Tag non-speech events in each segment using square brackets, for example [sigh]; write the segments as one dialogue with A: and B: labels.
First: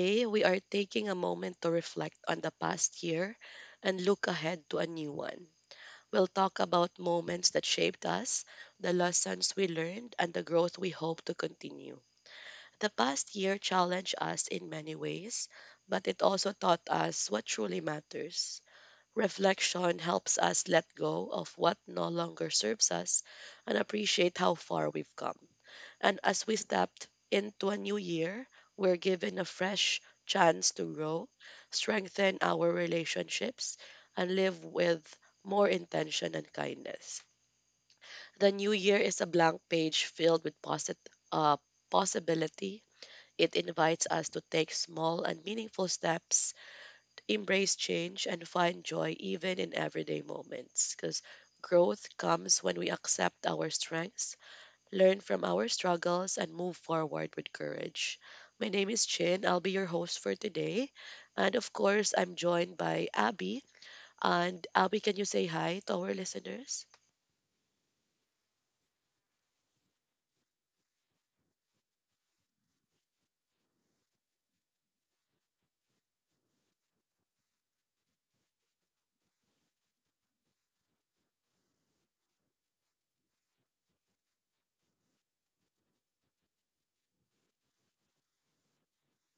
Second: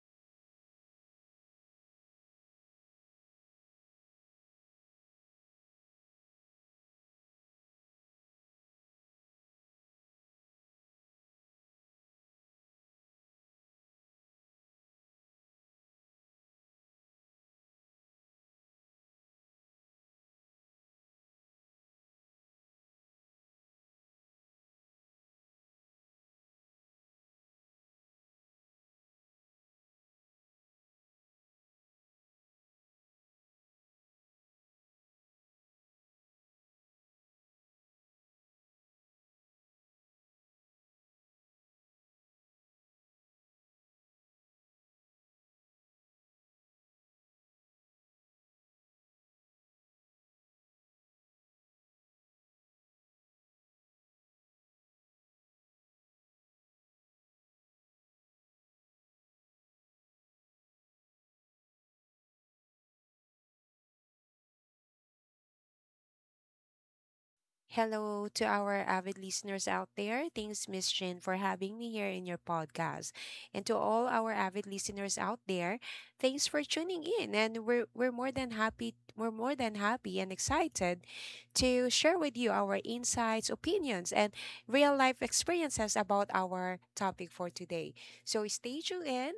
A: Today, we are taking a moment to reflect on the past year and look ahead to a new one. We'll talk about moments that shaped us, the lessons we learned, and the growth we hope to continue. The past year challenged us in many ways, but it also taught us what truly matters. Reflection helps us let go of what no longer serves us and appreciate how far we've come. And as we stepped into a new year, we're given a fresh chance to grow, strengthen our relationships, and live with more intention and kindness. The new year is a blank page filled with uh, possibility. It invites us to take small and meaningful steps, embrace change, and find joy even in everyday moments. Because growth comes when we accept our strengths, learn from our struggles, and move forward with courage. My name is Chin. I'll be your host for today. And of course, I'm joined by Abby. And Abby, can you say hi to our listeners?
B: Hello to our avid listeners out there. Thanks, Miss Shin, for having me here in your podcast. And to all our avid listeners out there, thanks for tuning in. And we're more than happy and excited to share with you our insights, opinions, and real life experiences about our topic for today. So stay tuned in,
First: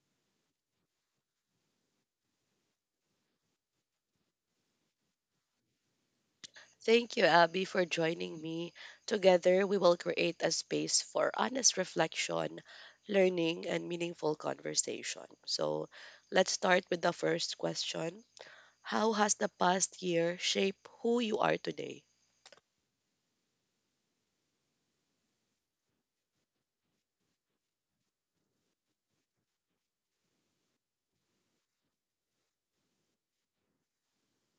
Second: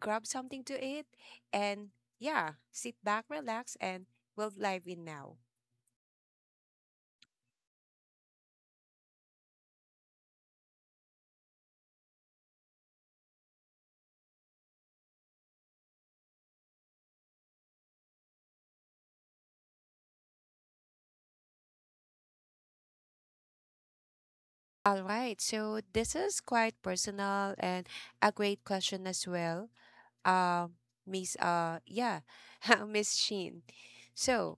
B: grab something to eat, and yeah, sit back, relax, and we'll dive in now.
A: Thank you, Abby, for joining me. Together, we will create a space for honest reflection, learning, and meaningful conversation. So, let's start with the first question. How has the past year shaped who you are today?
B: All right. So this is quite personal and a great question as well. Um, Miss yeah, [laughs] Miss Sheen. So,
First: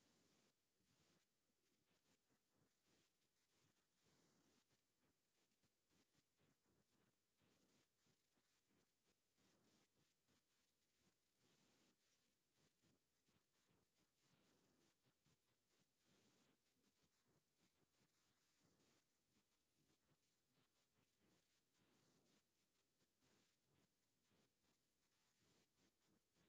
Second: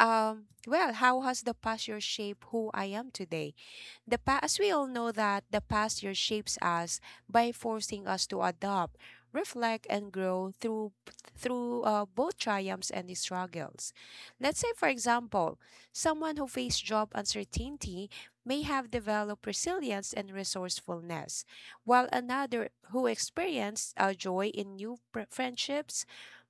B: um well, how has the past year shaped who I am today? The past, as we all know that the past year shapes us by forcing us to adopt, reflect, and grow through both triumphs and struggles. Let's say, for example, someone who faced job uncertainty may have developed resilience and resourcefulness, while another who experienced joy in new friendships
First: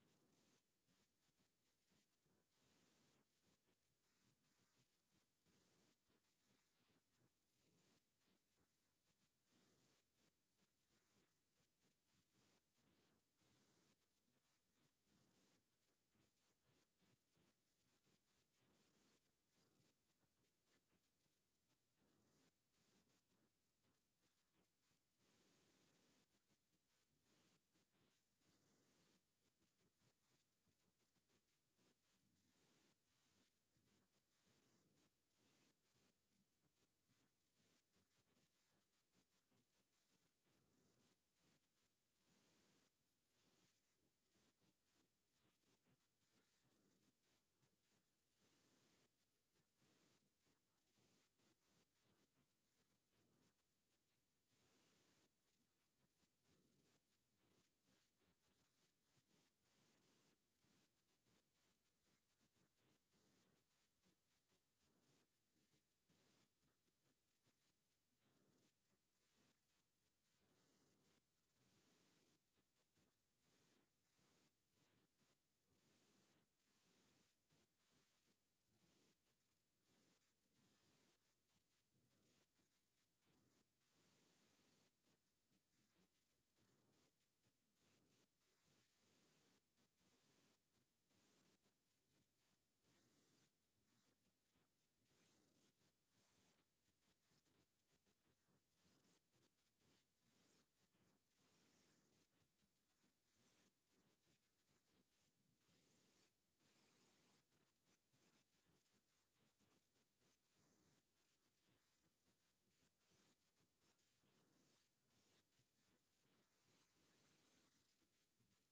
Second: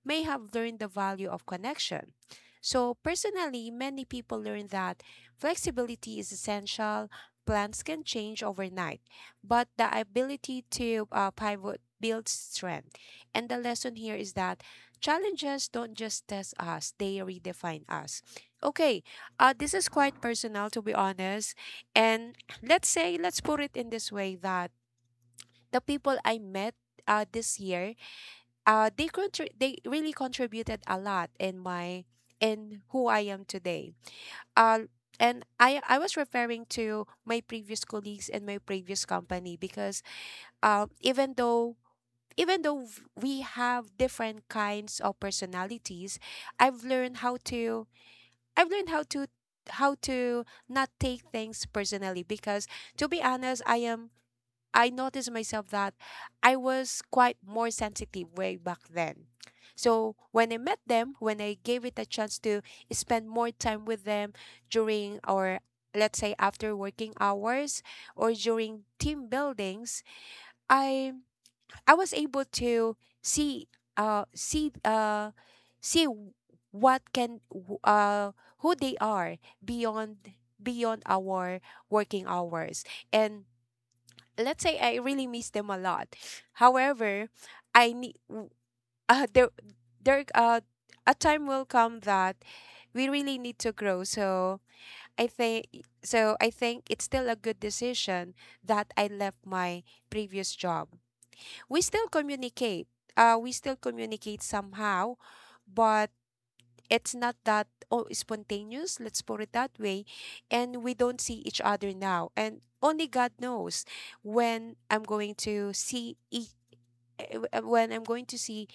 B: may have learned the value of connection. So, personally, many people learn that flexibility is essential, plans can change overnight, but the ability to pivot builds strength. And the lesson here is that challenges don't just test us, they redefine us. Okay, this is quite personal, to be honest. And let's put it in this way, that the people I met this year, they really contributed a lot in my, in who I am today, uh, and I was referring to my previous colleagues and my previous company because even though we have different kinds of personalities, I've learned how to I've learned how to not take things personally because, to be honest, I noticed myself that I was quite more sensitive way back then. So when I met them, when I gave it a chance to spend more time with them during, or let's say after working hours or during team buildings, I I was able to see see see w- what can w- who they are beyond, beyond our working hours, and let's say I really miss them a lot. However, I need [laughs] there there a time will come that we really need to grow. I think so I think it's still a good decision that I left my previous job. We still communicate. We still communicate somehow, but it's not that, oh, spontaneous, let's put it that way. And we don't see each other now. And only God knows when I'm going to see each, when I'm going to see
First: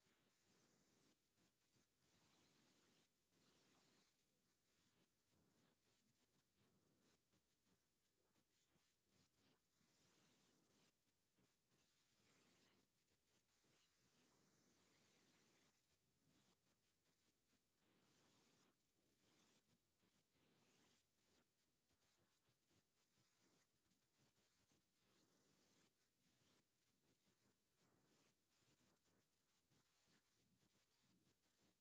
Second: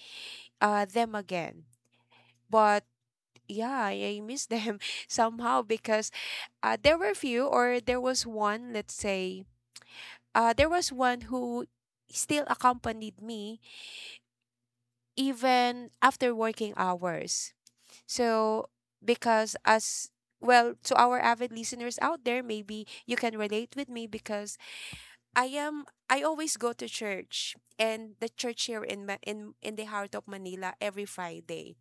B: them again. But yeah, I miss them [laughs] somehow because, there were few, or there was one, let's say, there was one who still accompanied me even after working hours. So, because as well, to our avid listeners out there, maybe you can relate with me because I always go to church, and the church here in in the heart of Manila every Friday.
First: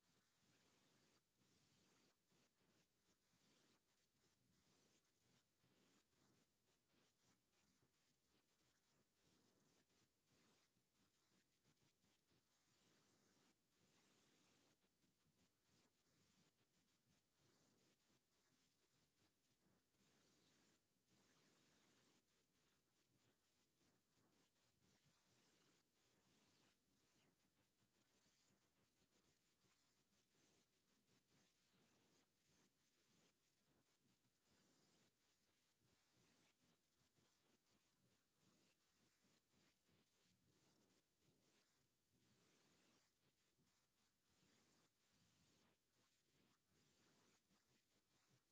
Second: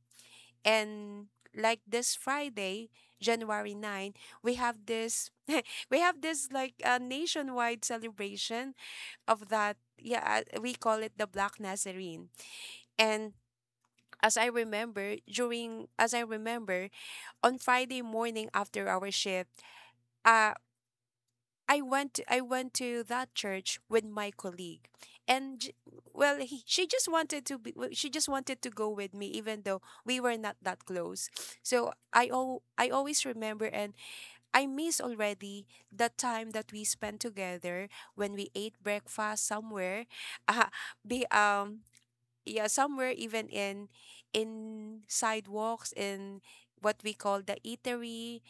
B: And like this Friday, January 9, we have this [laughs] we have this like a nationwide celebration of that, yeah, we call it the Black Nazarene. And as I remember on Friday morning after our shift, uh, I went to that church with my colleague, and she just wanted to she just wanted to go with me even though we were not that close. So I always remember and I miss already the time that we spent together when we ate breakfast somewhere, [laughs] uh, be yeah, somewhere, even in sidewalks, in what we call the eatery.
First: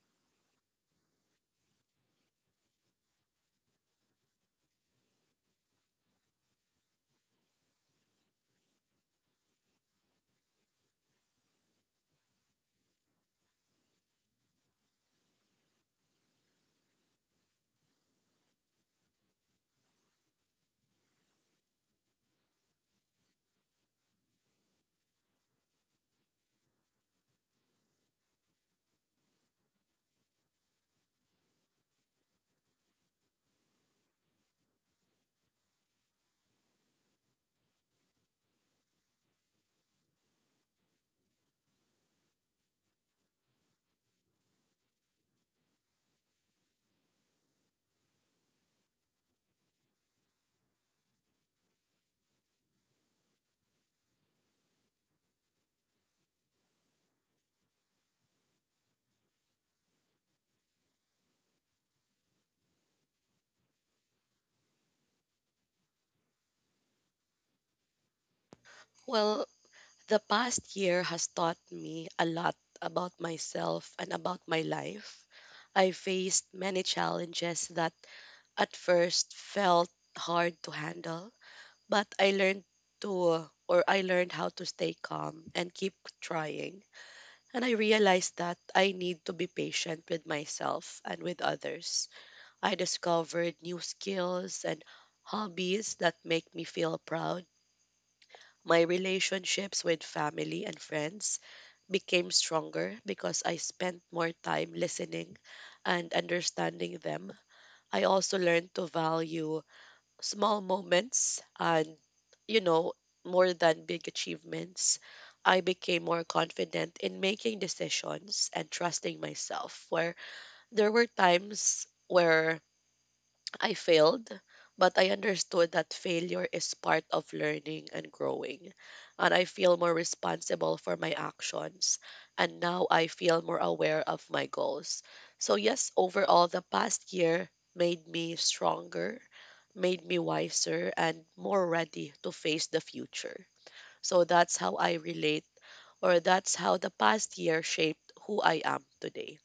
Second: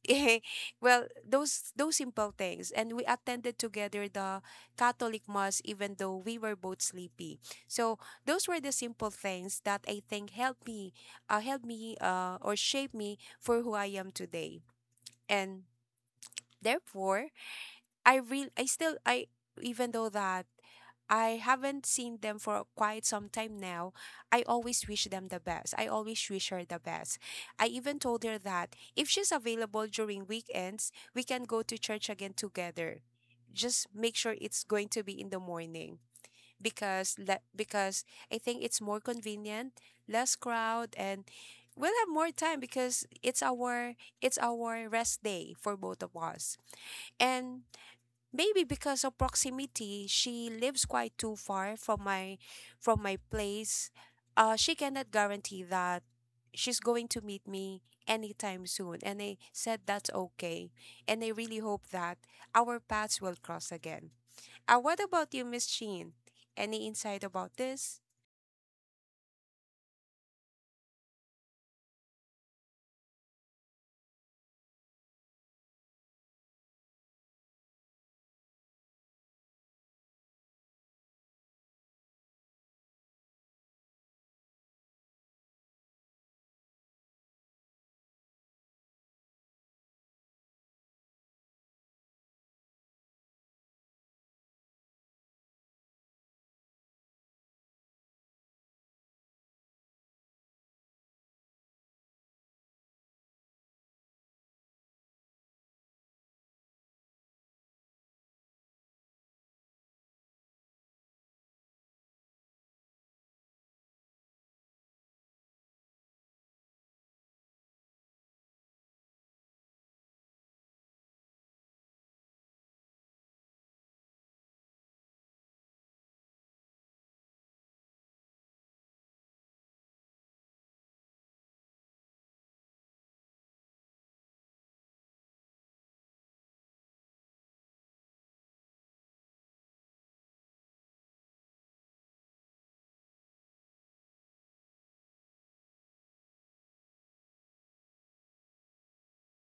B: [laughs] Well, those simple things, and we attended together the Catholic mass, even though we were both sleepy. So those were the simple things that I think helped me, or shaped me for who I am today, and therefore, I, even though that I haven't seen them for quite some time now, I always wish them the best. I always wish her the best. I even told her that if she's available during weekends, we can go to church again together. Just make sure it's going to be in the morning because I think it's more convenient, less crowd, and we'll have more time because it's our rest day for both of us. And maybe because of proximity, she lives quite too far from my place. She cannot guarantee that she's going to meet me anytime soon. And I said that's okay. And I really hope that our paths will cross again. What about you, Miss Sheen? Any insight about this?
A: Well, the past year has taught me a lot about myself and about my life. I faced many challenges that at first felt hard to handle, but I learned how to stay calm and keep trying. And I realized that I need to be patient with myself and with others. I discovered new skills and hobbies that make me feel proud. My relationships with family and friends became stronger because I spent more time listening and understanding them. I also learned to value small moments and, you know, more than big achievements. I became more confident in making decisions and trusting myself, where there were times where I failed, but I understood that failure is part of learning and growing. And I feel more responsible for my actions. And now I feel more aware of my goals. So, yes, overall, the past year made me stronger, made me wiser, and more ready to face the future. So, that's how I relate, or that's how the past year shaped who I am today.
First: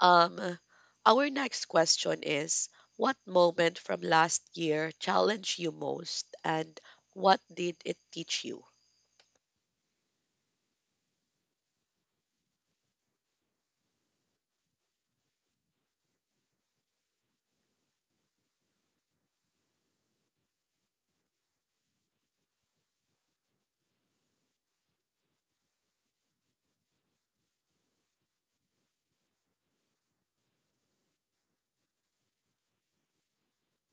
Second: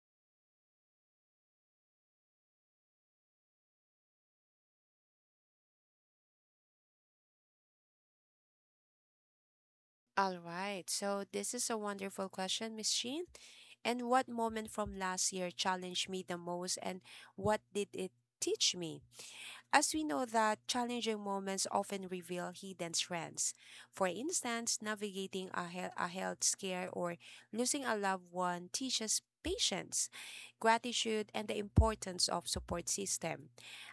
A: Um, our next question is, what moment from last year challenged you most and what did it teach you?
B: All right. So this is a wonderful question, Miss Sheen. And what moment from last year challenged me the most, and what did it teach me? As we know, that challenging moments often reveal hidden strengths. For instance, navigating a, a health scare, or losing a loved one teaches patience, gratitude, and the importance of support system.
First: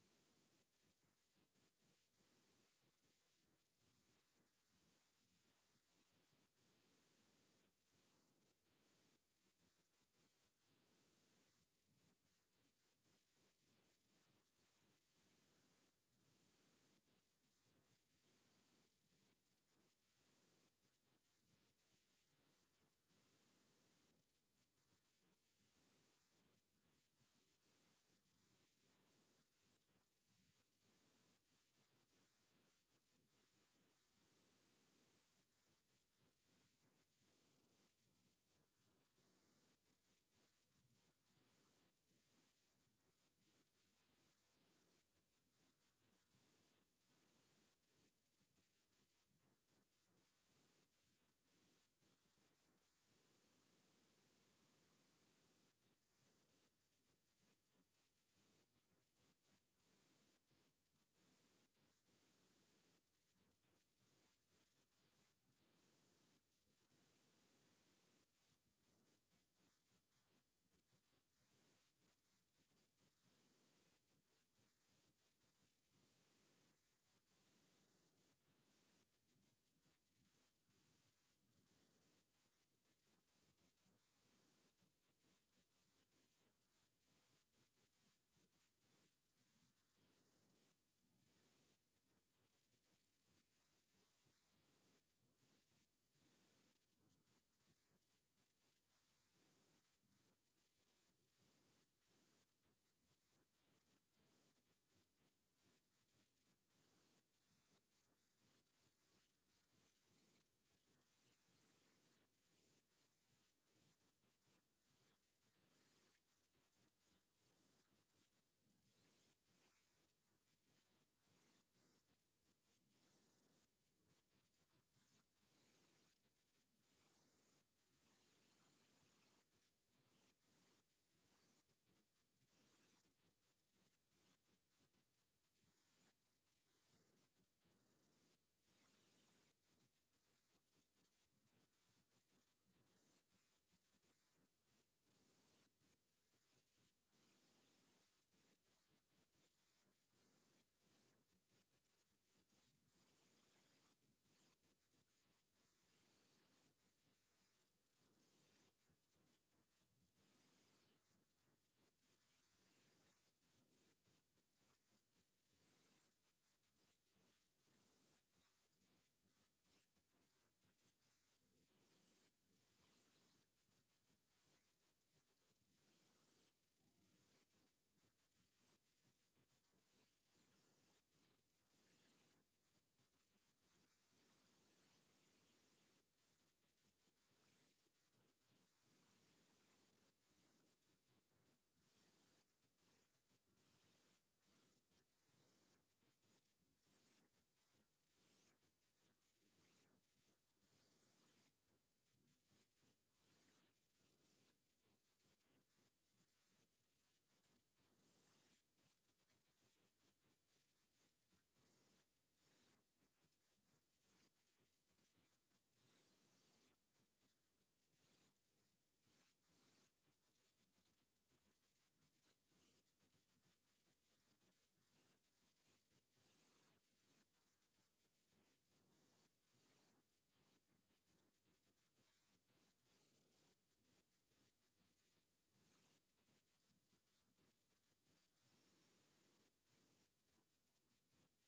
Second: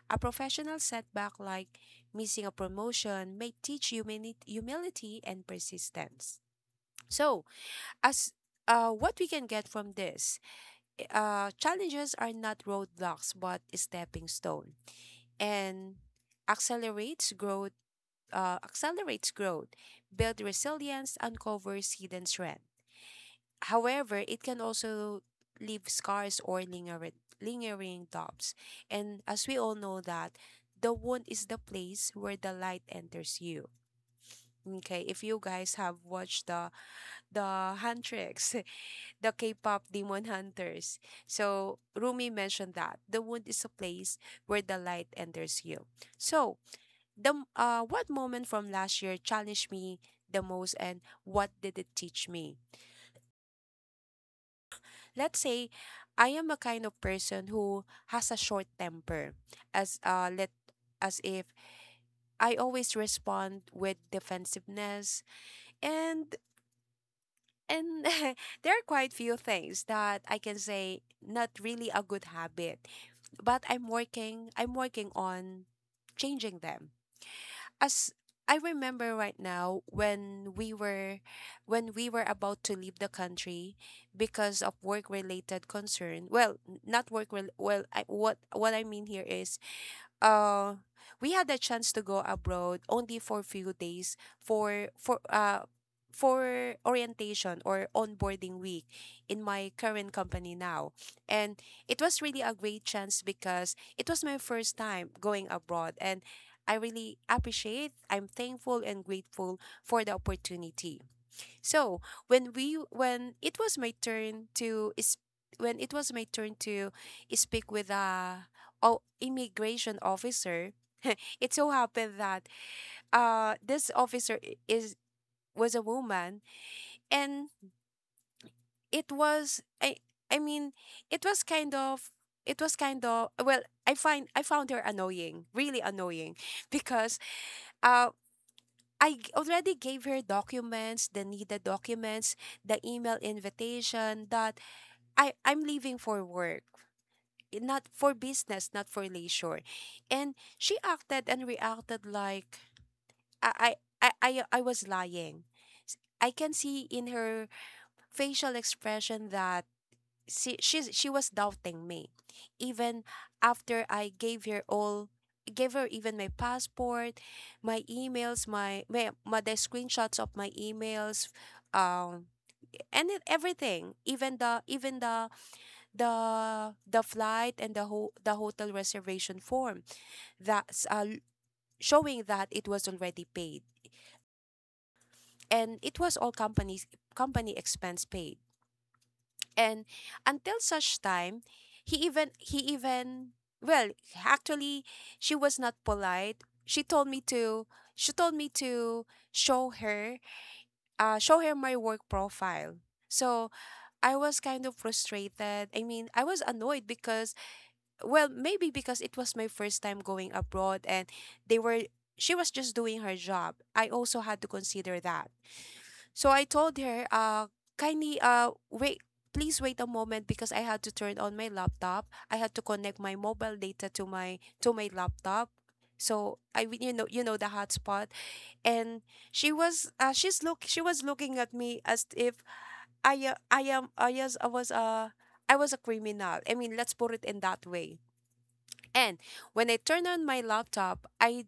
B: A professional setback like missing a promotion may teach humility and persistence. So, as what we can get from this, challenges are not roadblocks but stepping stone, and accelerates growth accelerates growth, build resilience, uncovers hidden strength. However, it can also leave scars or lingering doubts. And as we all know that the wound is the place where the light enters you. Okay, if you guys have watched the hand tricks, [laughs] the K-pop Demon Hunters, so Rumi mentioned that the wound is a place where the light enters you. So what moment from last year challenged me the most and what did it teach me? Let's say I am a kind of person who has a short temper, as uh let as if I always respond with defensiveness. And and [laughs] there are quite few things that I can say not really a good habit, but I'm working on changing them. As I remember right now, when we were about to leave the country because of work related concern, well n- not work rel- well, I, what I mean here is, uh we had the chance to go abroad only for a few days, for orientation or onboarding week in my current company now. And it was really a great chance because it was my first time going abroad, and I really appreciate, I'm thankful and grateful for the opportunity. So when it was my turn to is when it was my turn to speak with a, oh, immigration officer, [laughs] it so happened that, uh, this officer I- is was a woman. And it was, I mean, it was kind of, it was kind of, well, I found her annoying, really annoying, [laughs] because, uh, already gave her documents, the needed documents, the email invitation that I'm leaving for work, not for business, not for leisure." And she acted and reacted like I was lying. I can see in her facial expression that she was doubting me, even after I gave her all, gave her even my passport, my emails, my the screenshots of my emails, um and it, everything, even the, even the, the flight and the the hotel reservation form that's, showing that it was already paid, and it was all companies company expense paid. And until such time, he even, well, actually, she was not polite. She told me to show her, show her my work profile. So I was kind of frustrated, I mean, I was annoyed because, well, maybe because it was my first time going abroad, and they were she was just doing her job, I also had to consider that. So I told her, kindly, wait, please wait a moment because I had to turn on my laptop, I had to connect my mobile data to my laptop. So I mean, you know, you know, the hotspot. And she was looking at me as if I was, I was a criminal. I mean, let's put it in that way. And when I turned on my laptop,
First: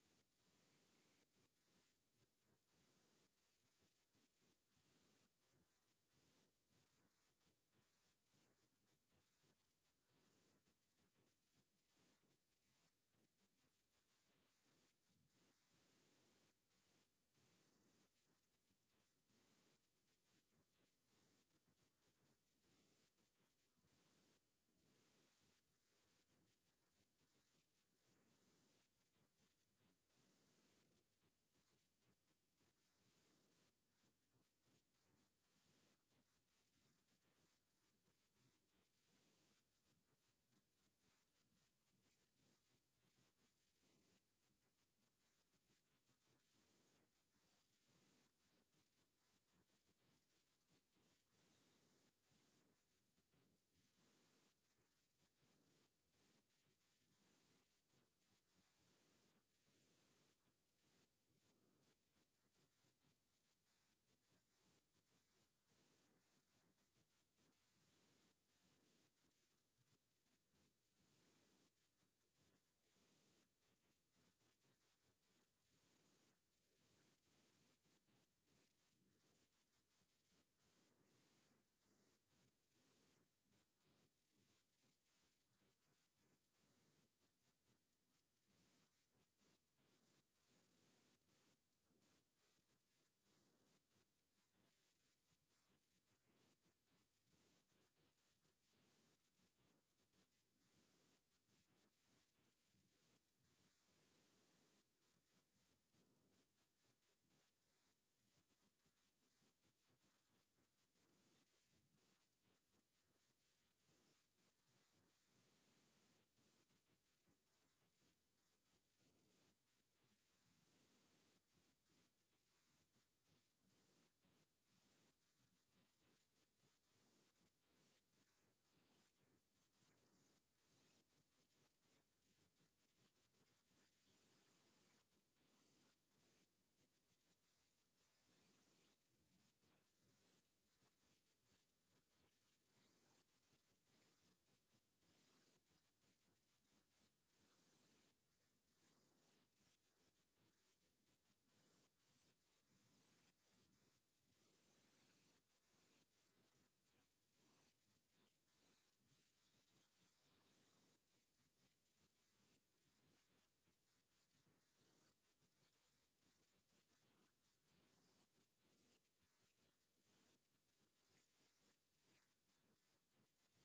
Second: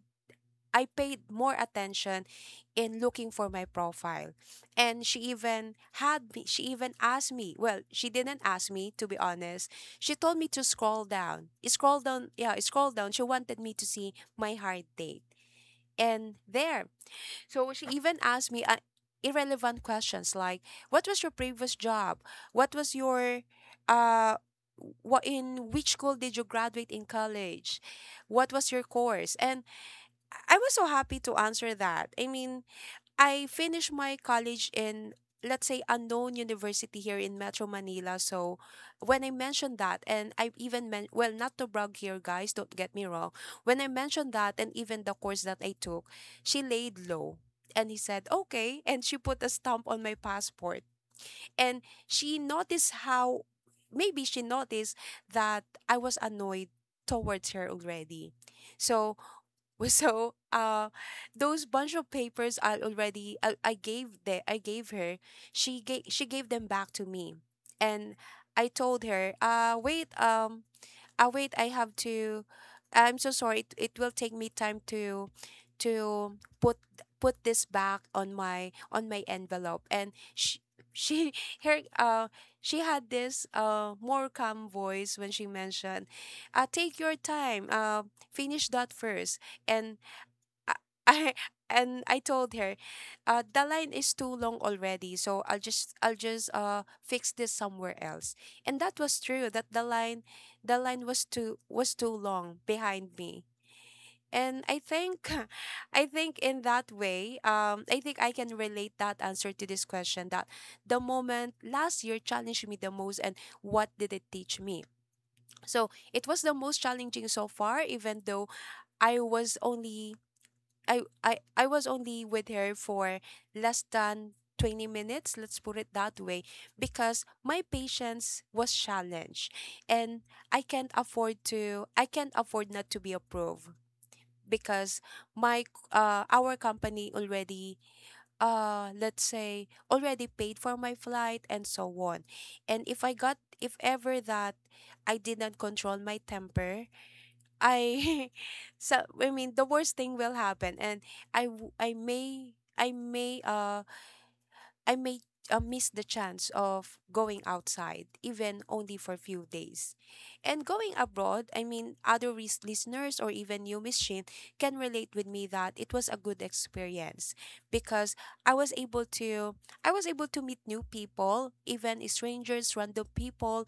B: I paid more attention in looking for my profile. And she even asked me. Well, she didn't ask me, to be honest. She told me to scroll down. Scroll down, yeah, scroll down. She wanted me to see my hard date. And there, she even asked me, irrelevant questions like, "What was your previous job? What was your uh, what in which school did you graduate in college? What was your course?" And I was so happy to answer that. I mean, I finished my college in, let's say, unknown university here in Metro Manila. So when I mentioned that and I even men well not to brag here, guys, don't get me wrong. When I mentioned that and even the course that I took, she laid low and he said, "Okay." And she put a stamp on my passport. And she noticed that I was annoyed towards her already. So [laughs] So, uh, those bunch of papers I gave her. She gave them back to me, and I told her, wait, I have to. I'm so sorry. It will take me time to, to put this back on my envelope. And she [laughs] her she had this more calm voice when she mentioned, take your time. Finish that first, and I, I I told her, the line is too long already, so I'll just fix this somewhere else. And that was true. That the line was too long behind me. And I think, [laughs] I think in that way, I think I can relate that answer to this question: that the moment last year challenged me the most, and what did it teach me? So it was the most challenging so far, even though I was only I was only with her for less than 20 minutes, let's put it that way, because my patience was challenged, and I can't afford not to be approved because my our company already, let's say, already paid for my flight and so on. And if ever that I did not control my temper, I [laughs] so, I mean, the worst thing will happen, and I w- I may I may I may miss the chance of going outside, even only for a few days. And going abroad, I mean, other listeners or even you, Miss Shin, can relate with me that it was a good experience because I was able to, I was able to meet new people, even strangers, random people,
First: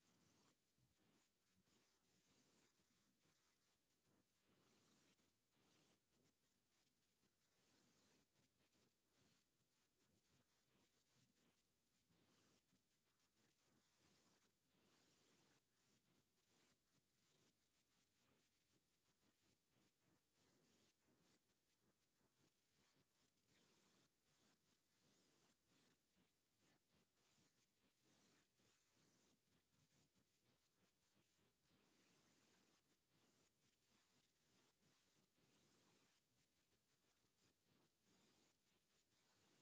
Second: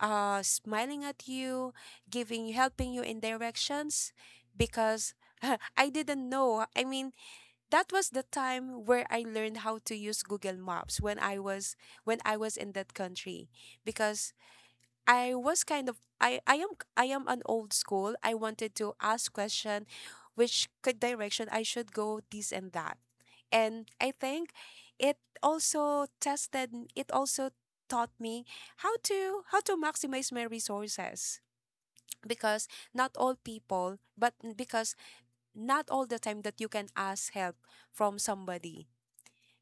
B: smiling at you, giving, helping you in directions, because [laughs] I didn't know. I mean, that was the time where I learned how to use Google Maps when I was in that country because I was kind of I am an old school. I wanted to ask question direction I should go, this and that. And I think it also tested it also taught me how to maximize my resources because not all people, but because not all the time that you can ask help from somebody,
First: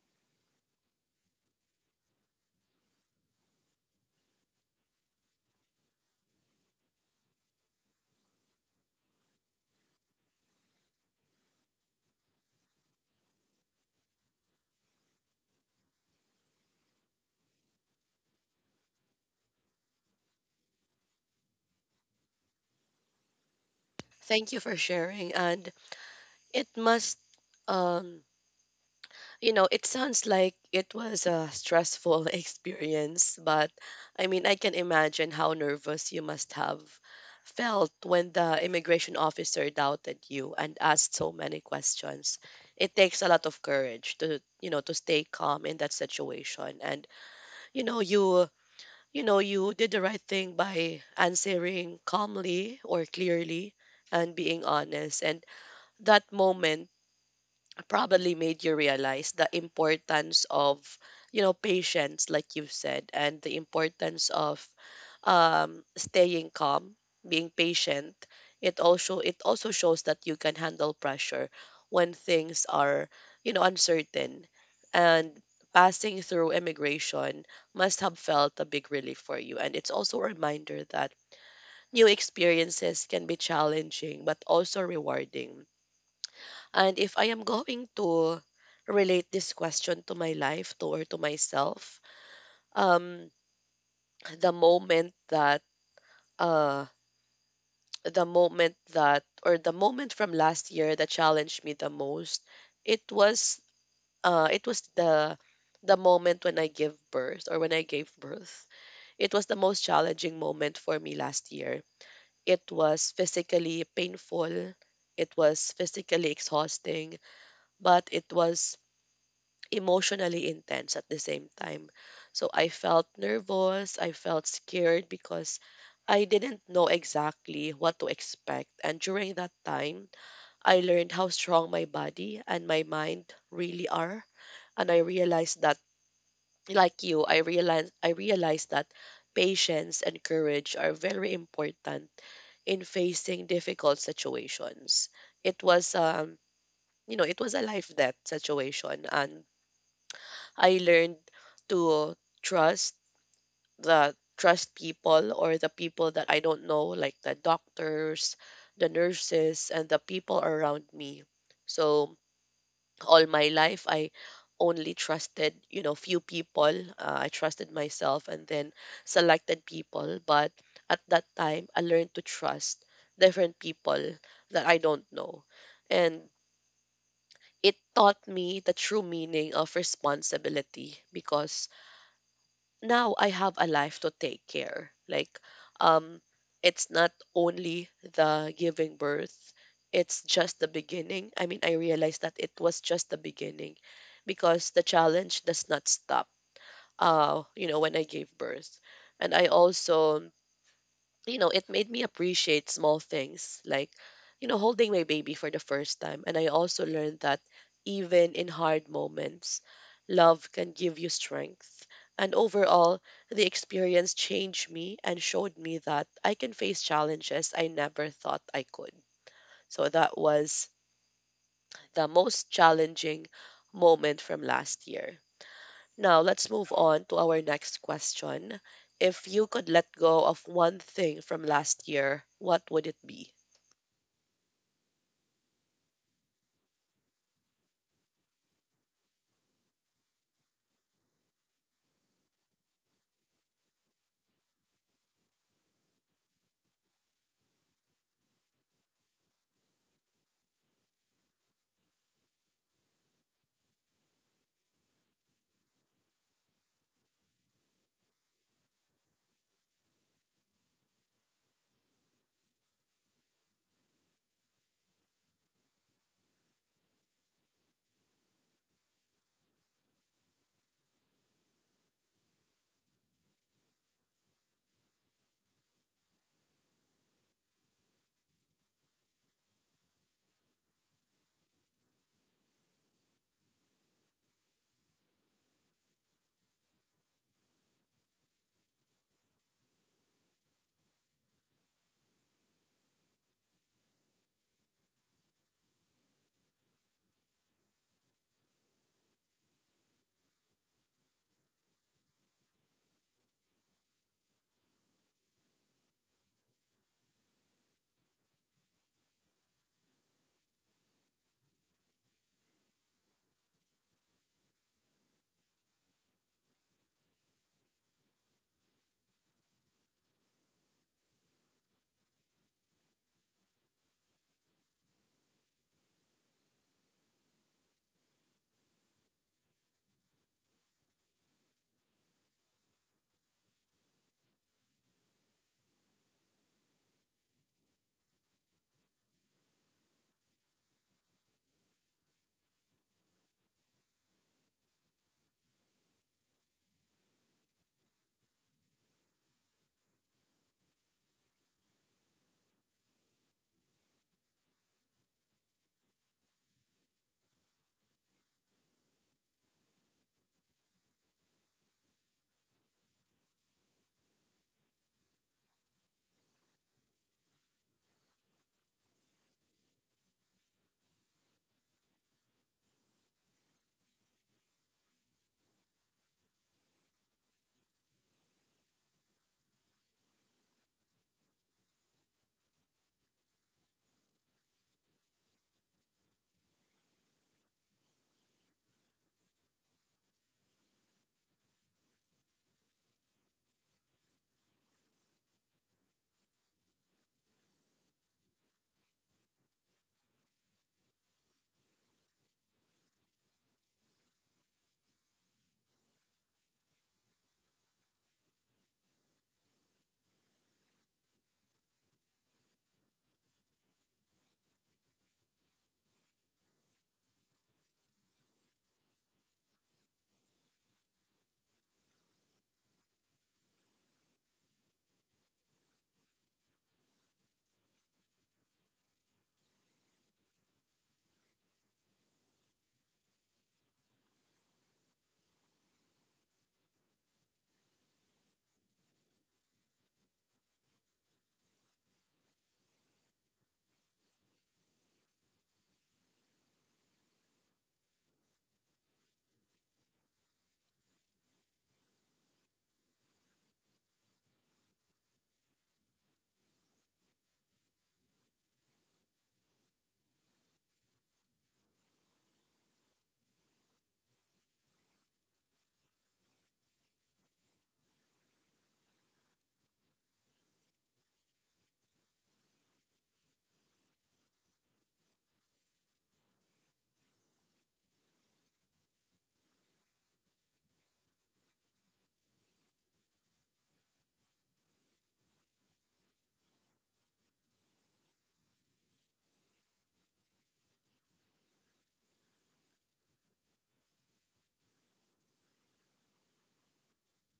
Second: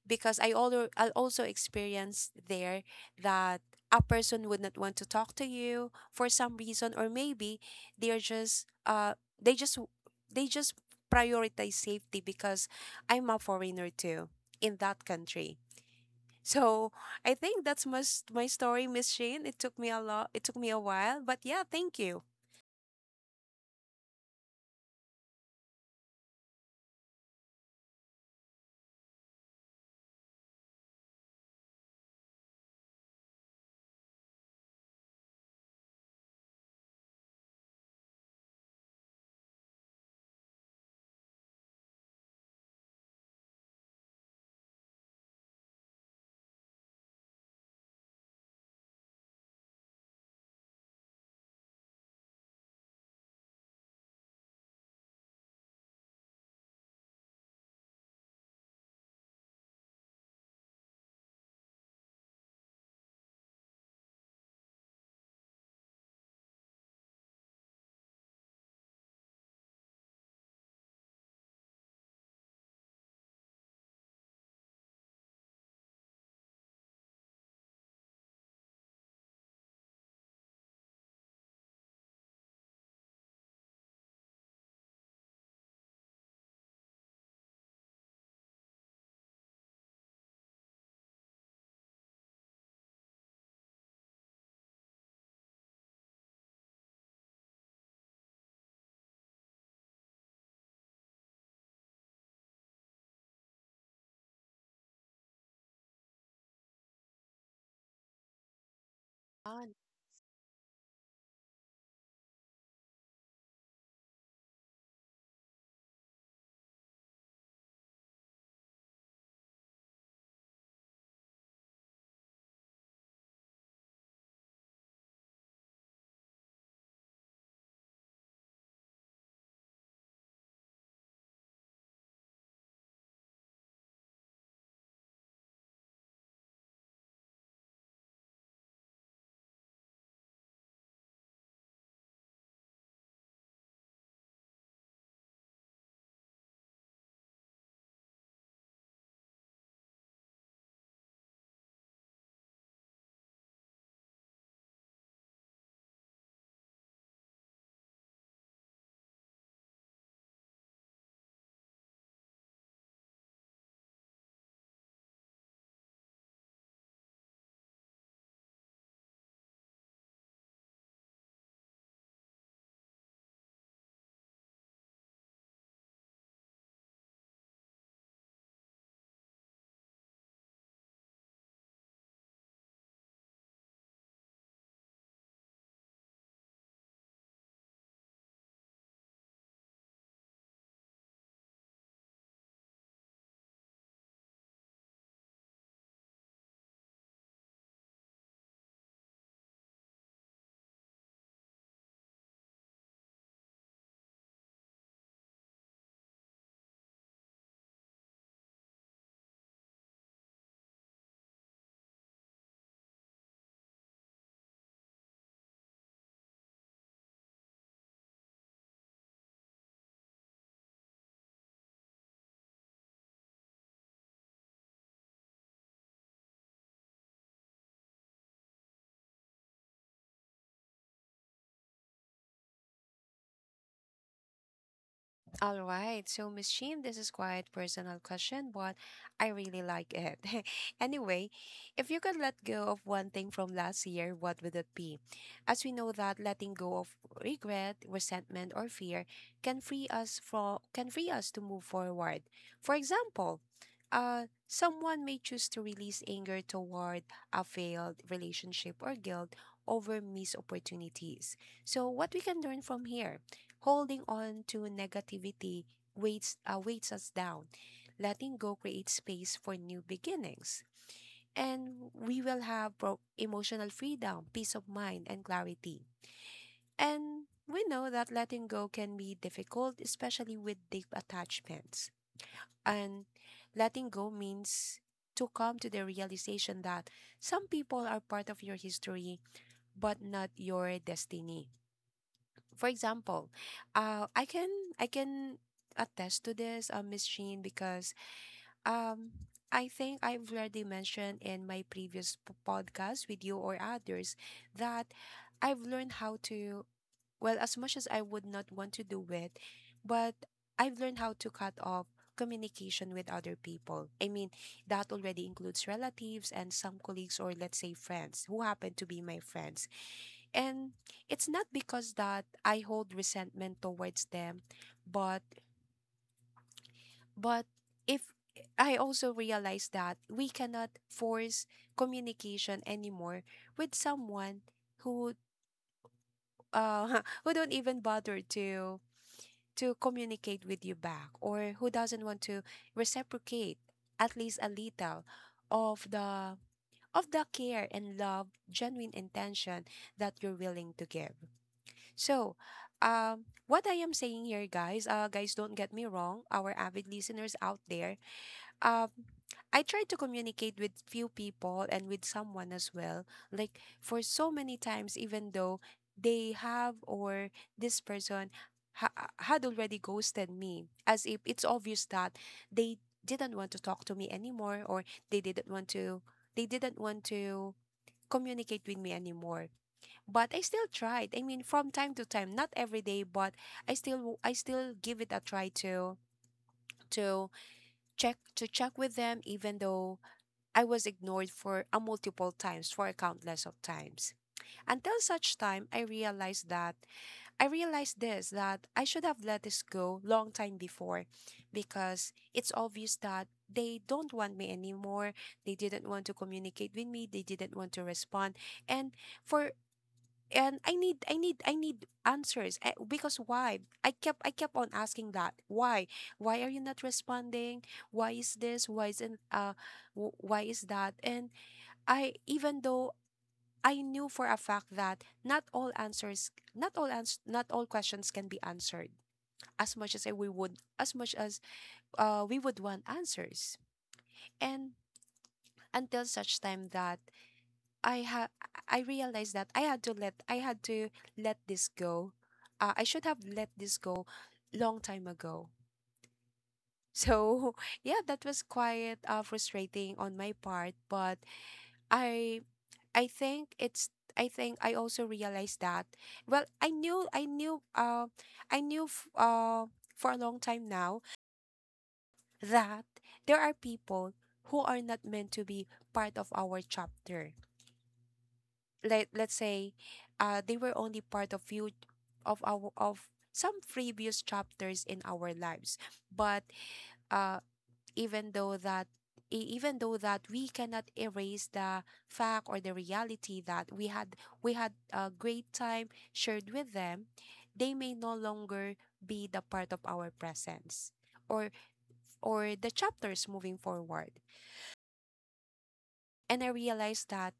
B: because I also experienced there that a person would not want to talk to you for some reason, or maybe they're just uh they just they just prioritize safety because I'm a foreigner too in that country. So I think that's my story, Miss Shane. It took me a lot. It took me a while, but yeah, thank you.
A: Thank you for sharing. And it must, um you know, it sounds like it was a stressful [laughs] experience, but I mean, I can imagine how nervous you must have felt when the immigration officer doubted you and asked so many questions. It takes a lot of courage to, you know, to stay calm in that situation. And, you know, you, you did the right thing by answering calmly or clearly and being honest. And that moment probably made you realize the importance of, you know, patience, like you've said, and the importance of, staying calm, being patient. It also shows that you can handle pressure when things are, you know, uncertain. And passing through immigration must have felt a big relief for you, and it's also a reminder that new experiences can be challenging but also rewarding. And if I am going to relate this question to my life, to myself, um, the moment that uh, the moment from last year that challenged me the most, it was, uh, it was the the moment when I give birth or when I gave birth. It was the most challenging moment for me last year. It was physically painful. It was physically exhausting, but it was emotionally intense at the same time. So I felt nervous, I felt scared because I didn't know exactly what to expect. And during that time, I learned how strong my body and my mind really are. And I realized that, like you, I realized that patience and courage are very important in facing difficult situations. It was, you know, it was a life death situation, and I learned to trust trust people, or the people that I don't know, like the doctors, the nurses, and the people around me. So all my life, I only trusted, you know, few people. I trusted myself and then selected people. But at that time, I learned to trust different people that I don't know, and it taught me the true meaning of responsibility because now I have a life to take care. Like, um, it's not only the giving birth, it's just the beginning. I mean, I realized that it was just the beginning because the challenge does not stop. You know, when I gave birth. And I also, you know, it made me appreciate small things like, you know, holding my baby for the first time. And I also learned that even in hard moments, love can give you strength. And overall, the experience changed me and showed me that I can face challenges I never thought I could. So that was the most challenging moment from last year. Now, let's move on to our next question. If you could let go of one thing from last year, what would it be?
B: All right, so Miss Sheen, this is quite personal question, but I really like it. [laughs] Anyway, if you could let go of one thing from last year, what would it be? As we know, that letting go of regret, resentment, or fear can free us from can free us to move forward. For example, someone may choose to release anger toward a failed relationship or guilt over missed opportunities. So, what we can learn from here? Holding on to negativity weights, weights us down. Letting go creates space for new beginnings. And we will have emotional freedom, peace of mind, and clarity. And we know that letting go can be difficult, especially with deep attachments. And letting go means to come to the realization that some people are part of your history but not your destiny. For example, uh, I can I can attest to this, Miss Sheen, because um, I think I've already mentioned in my previous podcast with you or others that I've learned how to. Well, as much as I would not want to do it, but I've learned how to cut off communication with other people. I mean, that already includes relatives and some colleagues, or let's say friends who happen to be my friends, and it's not because that I hold resentment towards them, but but if I also realize that we cannot force communication anymore with someone who [laughs] who don't even bother to communicate with you back, or who doesn't want to reciprocate at least a little of the care and love, genuine intention that you're willing to give. So, what I am saying here, guys, guys, don't get me wrong, our avid listeners out there, um, I tried to communicate with few people and with someone as well. Like for so many times, even though they have, or this person had already ghosted me, as if it's obvious that they didn't want to talk to me anymore, or they didn't want to, they didn't want to communicate with me anymore, but I still tried. I mean, from time to time, not every day, but I still give it a try to to check with them, even though I was ignored for a multiple times, for a countless of times. Until such time I realized that, I realized this that I should have let this go long time before, because it's obvious that they don't want me anymore. They didn't want to communicate with me. They didn't want to respond. And for and I need I need answers, because why I kept on asking that, why are you not responding, why is this, why isn't w- why is that, and I, even though I knew for a fact that not all questions can be answered, as much as I- we would as much as we would want answers, and until such time that I ha I realized that I had to let this go. I should have let this go long time ago. So [laughs] yeah, that was quite, frustrating on my part, but I I think it's, I think I also realized that. Well, I knew I knew I knew f for a long time now that there are people who are not meant to be part of our chapter. Let's say they were only part of few of our, of some previous chapters in our lives, but uh even though that even though that we cannot erase the fact or the reality that we had a great time shared with them, they may no longer be the part of our presence, or or the chapters moving forward. And I realized that,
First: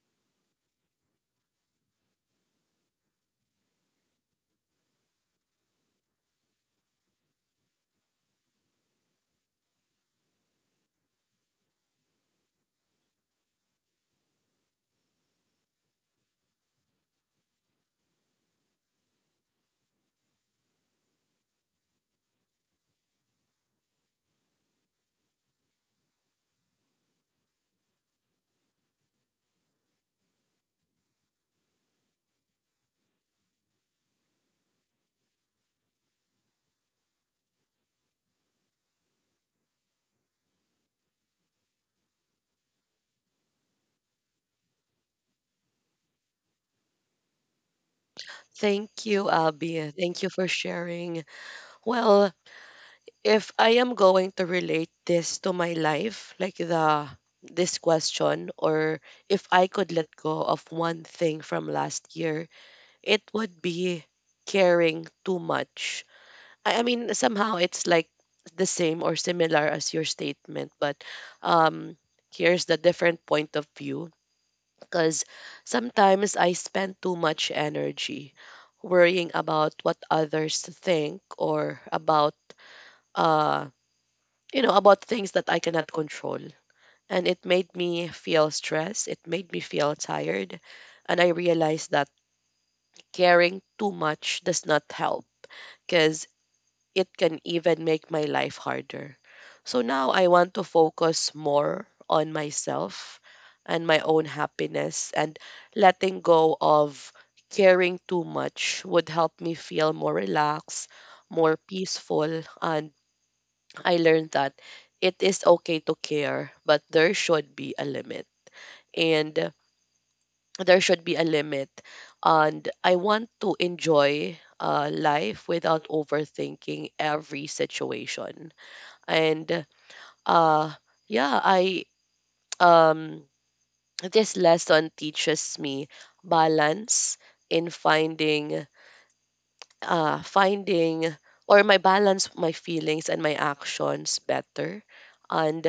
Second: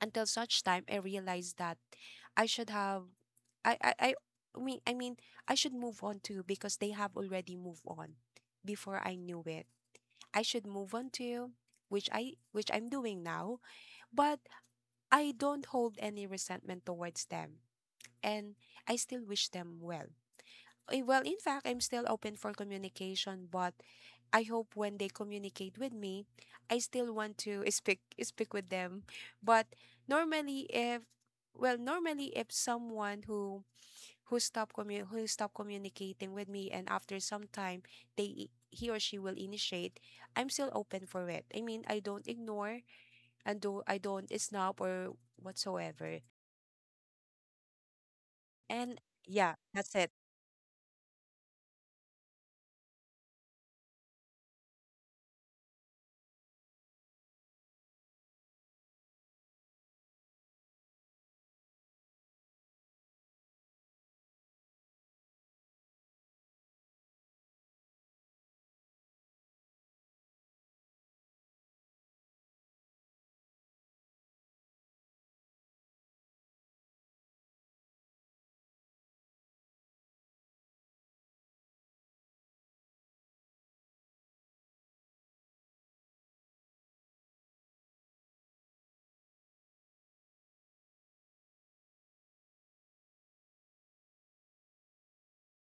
B: until such time I realized that I should have, I I I I mean, I should move on too, because they have already moved on before I knew it. I should move on too, which I'm doing now, but I don't hold any resentment towards them, and I still wish them well. Eh, well, in fact, I'm still open for communication, but I hope when they communicate with me, I still want to [laughs] speak with them. But normally if, well, normally if someone who who stop communicating with me, and after some time he or she will initiate, I'm still open for it. I mean, I don't ignore, and do I don't snub or whatsoever. And
A: Thank you,
B: yeah,
A: Abby.
B: that's it.
A: Thank you for sharing. Well, if I am going to relate this to my life, like the this question, or if I could let go of one thing from last year, it would be caring too much. I mean, somehow it's like the same or similar as your statement, but um, here's the different point of view. Because sometimes I spend too much energy worrying about what others think or about, uh, about things that I cannot control. And it made me feel stressed. It made me feel tired. And I realized that caring too much does not help because it can even make my life harder. So now I want to focus more on myself and my own happiness, and letting go of caring too much would help me feel more relaxed, more peaceful. And I learned that it is okay to care, but And there should be a limit. And I want to enjoy life without overthinking every situation. And uh yeah I um this lesson teaches me balance in finding or my balance, my feelings and my actions better. And